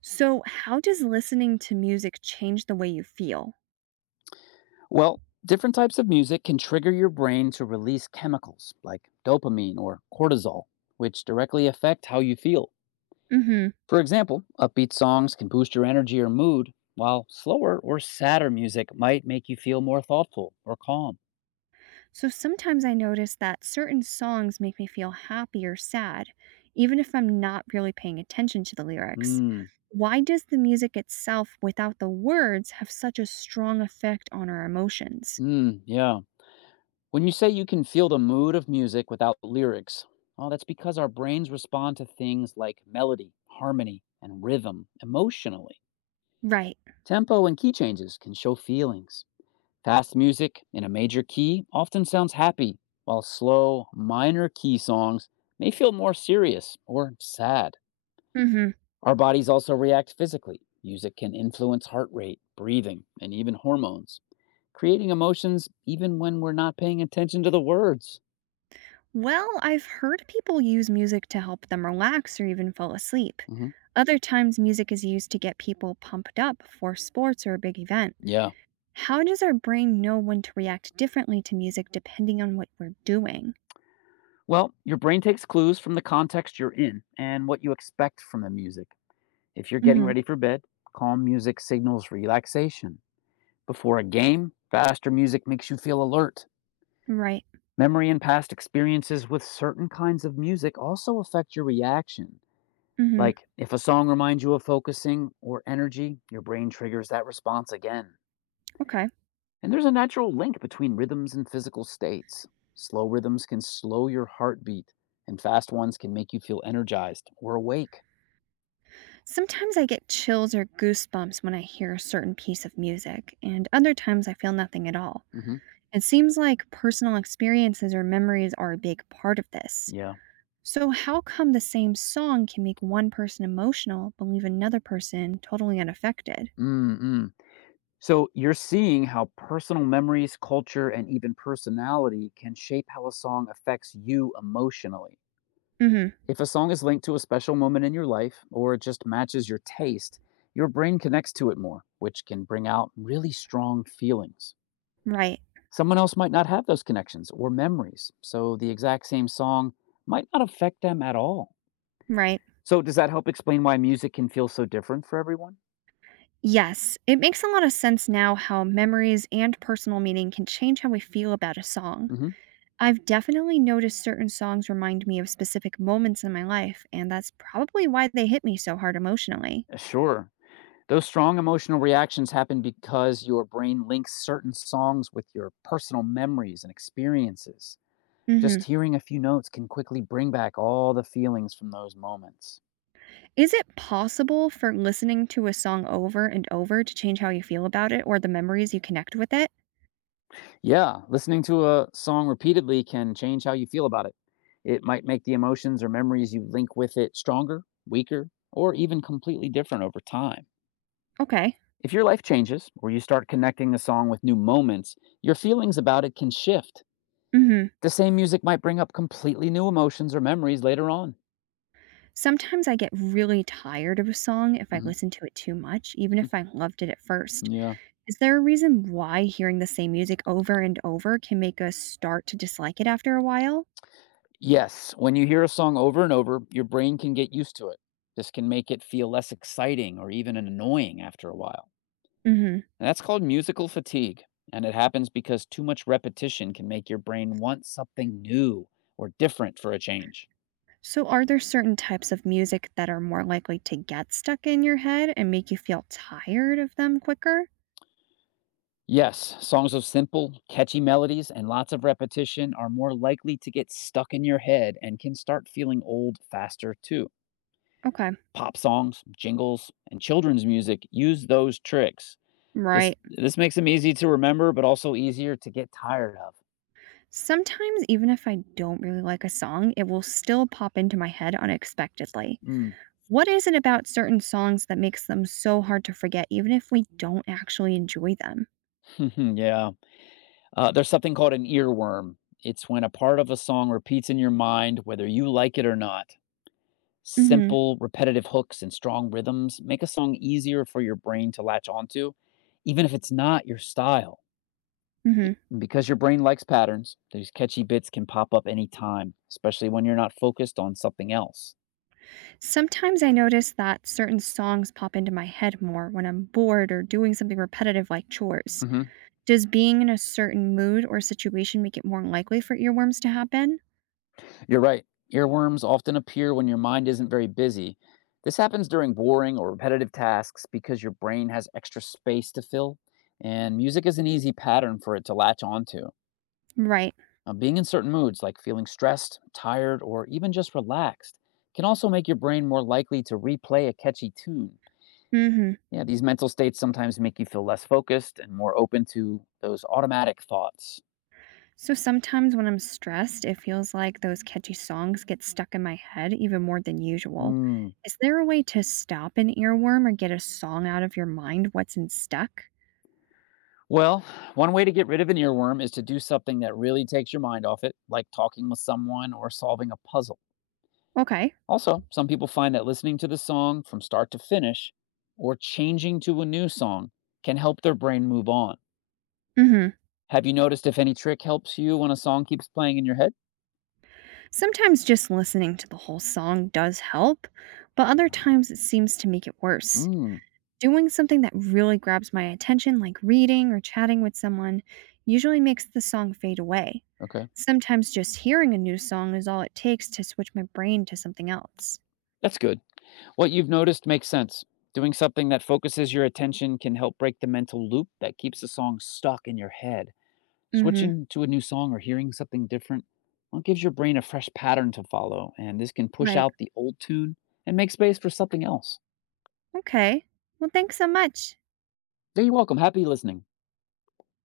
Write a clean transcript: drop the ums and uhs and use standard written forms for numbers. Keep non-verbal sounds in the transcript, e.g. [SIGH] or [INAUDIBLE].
So, how does listening to music change the way you feel? Well, different types of music can trigger your brain to release chemicals like dopamine or cortisol, which directly affect how you feel. Mhm. For example, upbeat songs can boost your energy or mood, while slower or sadder music might make you feel more thoughtful or calm. So sometimes I notice that certain songs make me feel happy or sad, even if I'm not really paying attention to the lyrics. Mm, Why does the music itself, without the words, have such a strong effect on our emotions? mm, yeah. When you say you can feel the mood of music without lyrics, well, that's because our brains respond to things like melody, harmony, and rhythm emotionally. Right. Tempo and key changes can show feelings. Fast music in a major key often sounds happy, while slow, minor key songs may feel more serious or sad. Mhm. Our bodies also react physically. Music can influence heart rate, breathing, and even hormones, creating emotions even when we're not paying attention to the words. Well, I've heard people use music to help them relax or even fall asleep. Hmm. Other times music is used to get people pumped up for sports or a big event. Yeah. How does our brain know when to react differently to music depending on what we're doing? Well, your brain takes clues from the context you're in and what you expect from the music. If you're getting Mhm. ready for bed, calm music signals relaxation. Before a game, faster music makes you feel alert. Right. Memory and past experiences with certain kinds of music also affect your reaction. Mhm. Like, if a song reminds you of focusing or energy, your brain triggers that response again. Okay. And there's a natural link between rhythms and physical states. Slow rhythms can slow your heartbeat, and fast ones can make you feel energized or awake. Sometimes I get chills or goosebumps when I hear a certain piece of music, and other times I feel nothing at all. Hmm. It seems like personal experiences or memories are a big part of this. Yeah. So how come the same song can make one person emotional but leave another person totally unaffected? Mm-mm. So, you're seeing how personal memories, culture, and even personality can shape how a song affects you emotionally. Mhm. If a song is linked to a special moment in your life or it just matches your taste, your brain connects to it more, which can bring out really strong feelings. Right. Someone else might not have those connections or memories, so the exact same song might not affect them at all. Right. So, does that help explain why music can feel so different for everyone? Yes, it makes a lot of sense now how memories and personal meaning can change how we feel about a song. Hmm. I've definitely noticed certain songs remind me of specific moments in my life, and that's probably why they hit me so hard emotionally. Sure. Those strong emotional reactions happen because your brain links certain songs with your personal memories and experiences. Just Hmm. hearing a few notes can quickly bring back all the feelings from those moments. Is it possible for listening to a song over and over to change how you feel about it or the memories you connect with it? Yeah, listening to a song repeatedly can change how you feel about it. It might make the emotions or memories you link with it stronger, weaker, or even completely different over time. Okay. If your life changes or you start connecting the song with new moments, your feelings about it can shift. Hmm. The same music might bring up completely new emotions or memories later on. Sometimes I get really tired of a song if I Mhm. listen to it too much, even if I loved it at first. Yeah. Is there a reason why hearing the same music over and over can make us start to dislike it after a while? Yes, when you hear a song over and over, your brain can get used to it. This can make it feel less exciting or even annoying after a while. Mhm. And that's called musical fatigue. And it happens because too much repetition can make your brain want something new or different for a change. So are there certain types of music that are more likely to get stuck in your head and make you feel tired of them quicker? Yes, songs with simple, catchy melodies and lots of repetition are more likely to get stuck in your head and can start feeling old faster too. Okay. Pop songs, jingles, and children's music use those tricks. This Right. this makes them easy to remember, but also easier to get tired of. Sometimes even if I don't really like a song, it will still pop into my head unexpectedly. Mm. What is it about certain songs that makes them so hard to forget even if we don't actually enjoy them? [LAUGHS] yeah. There's something called an earworm. It's when a part of a song repeats in your mind, whether you like it or not. Mhm. Simple, repetitive hooks and strong rhythms make a song easier for your brain to latch onto, even if it's not your style. Mhm. And because your brain likes patterns, these catchy bits can pop up anytime, especially when you're not focused on something else. Sometimes I notice that certain songs pop into my head more when I'm bored or doing something repetitive like chores. Mhm. Does being in a certain mood or situation make it more likely for earworms to happen? You're right. Earworms often appear when your mind isn't very busy. This happens during boring or repetitive tasks because your brain has extra space to fill, and music is an easy pattern for it to latch onto. Right. Being in certain moods, like feeling stressed, tired, or even just relaxed, can also make your brain more likely to replay a catchy tune. Mhm. Yeah, these mental states sometimes make you feel less focused and more open to those automatic thoughts. So sometimes when I'm stressed, it feels like those catchy songs get stuck in my head even more than usual. Hmm. Is there a way to stop an earworm or get a song out of your mind what's in stuck? Well, one way to get rid of an earworm is to do something that really takes your mind off it, like talking with someone or solving a puzzle. Okay. Also, some people find that listening to the song from start to finish or changing to a new song can help their brain move on. Mhm. Have you noticed if any trick helps you when a song keeps playing in your head? Sometimes just listening to the whole song does help, but other Oh. times it seems to make it worse. Mm. Doing something that really grabs my attention, like reading or chatting with someone, usually makes the song fade away. Okay. Sometimes just hearing a new song is all it takes to switch my brain to something else. That's good. What you've noticed makes sense. Doing something that focuses your attention can help break the mental loop that keeps the song stuck in your head. Mm hmm. Switching to a new song or hearing something different, well, it gives your brain a fresh pattern to follow, and this can push Right. out the old tune and make space for something else. Okay. Well, thanks so much. Yeah, you're welcome. Happy listening.